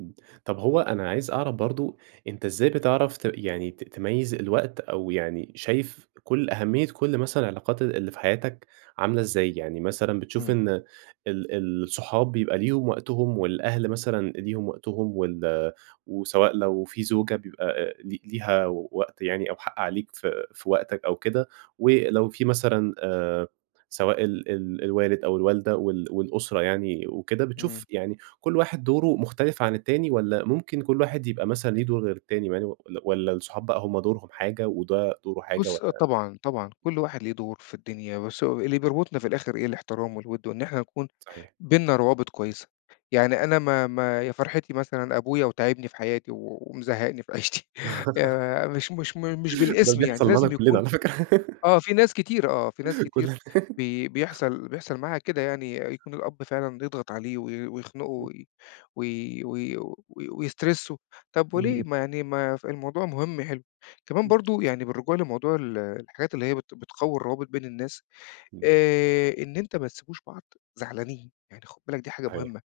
إمم. طب هو أنا عايز أعرف برضه أنت إزاي بتعرف ت يعني ت تميّز الوقت، أو يعني شايف كل أهمية كل مثلًا العلاقات اللي في حياتك عاملة إزاي؟ يعني مثلًا بتشوف إمم. إن ال الصحاب بيبقى ليهم وقتهم، والأهل مثلًا ليهم وقتهم وال وسواء لو في زوجة بيبقى آآ ل ليها وقت يعني أو حق عليك ف في وقتك أو كده، ولو في مثلًا آآ سواء ال ال الوالد أو الوالدة وال والأسرة يعني وكده، إمم. بتشوف يعني كل واحد دوره مختلف عن التاني، والّا ممكن كل واحد يبقى مثلًا ليه دور غير التاني مع إنه ل والّا الصحاب بقى هم دورهم حاجة وده دوره حاجة بُص آه والّا؟ طبعًا، طبعًا. كل واحد ليه دور في الدنيا بس أهو اللي بيربُطنا في الآخر إيه، الإحترام والوِد وإن إحنا نكون صحيح. بيننا روابط كويسة. يعني أنا ما ما يا فرحتي مثلًا أبويا وتاعبني في حياتي، و ومزهّقني في عيشتي. يا مش مش م مش ده بالإسم يعني. بيحصل معانا لازم كُلّنا يكون على فكرة. آه. في ناس كتيرة آه، في ناس كتير كُلّنا. بي بيحصل بيحصل معاها كده يعني. أ يكون الأب فعلًا يضغط عليه وي ويخنقُه وي وي وي وي ويسترسُّه. طب وليه؟ إمم. ما يعني ما ف الموضوع مهم يحلّه. كمان برضه [unintelligible] يعني بالرجوع لموضوع ال الحاجات اللي هي بت بتقوّي الروابط بين الناس، إمم. آآ إن أنت ما تسيبوش بعض زعلانين. يعني خُد بالك دي حاجة أيو مهمة.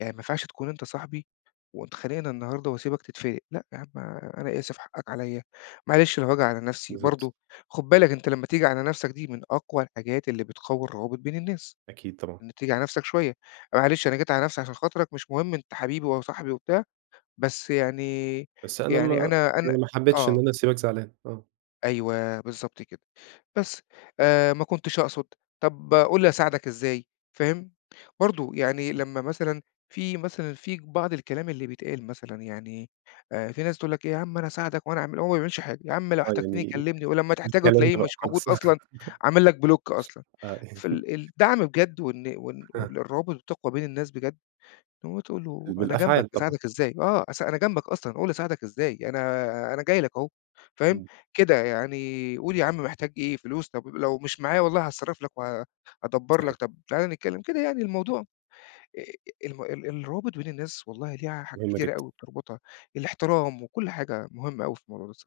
يعني ما ينفعش تكون أنت صاحبي واتخانقنا النهارده وأسيبك تتفِلِق، لأ يا عم أنا آسف حقّك عليّا، معلش لو هاجي على نفسي بالضبط. برضه، خُد بالك أنت لمّا تيجي على نفسك دي من أقوى الحاجات اللي بتقوّي الروابط بين الناس، أكيد طبعًا. إنه تيجي على نفسك شوية. أ معلش أنا جيت على نفسي عشان خاطرك مش مهم أنت حبيبي وصاحبي وبتاع، بس يعني بس أنا يعني ما أنا أنا يعني ما حبّيتش إن آه. أنا أسيبك زعلان آه. أيوه، بالضبط كده. بس آآ ما كنتش أقصد، طب قُل لي أساعدك إزاي فاهم؟ برضه يعني لمّا مثلًا في مثلًا في بعض الكلام اللي بيتقال مثلًا، يعني آآ في ناس تقول لك يا عم أنا أساعدك وأنا أعمل وهو ما بيعملش حاجة. يا عم لو آه. احتجتني يعني كلّمني ولمّا تحتاجه الكلام تلاقيه ده بقى مش موجود خالص. أصلًا عامل لك بلوك أصلًا. آه. يعني فال الدعم بجد وإن وإن وإن [unintelligible] الروابط بتقوى بين الناس بجد، اللي هو تقول له ال أنا جنبك بالأفعال طبعًا. أساعدك إزاي؟ آه. أس أنا جنبك أصلًا قُل لي أساعدك إزاي؟ أنا أنا جاي لك أهو فاهم؟ إمم. كده يعني قل يا عم محتاج إيه فلوس؟ طب ب لو مش معايا والله هاتصرّف لك وهادبّر صحيح. لك طب تعالَ نتكلّم كده يعني الموضوع أ أ الم ال الروابط بين الناس والله ليها حاجات مهمة كتيرة جدًا. أوي بتربطها. الاحترام وكل حاجة مهمة أوي في الموضوع ده الص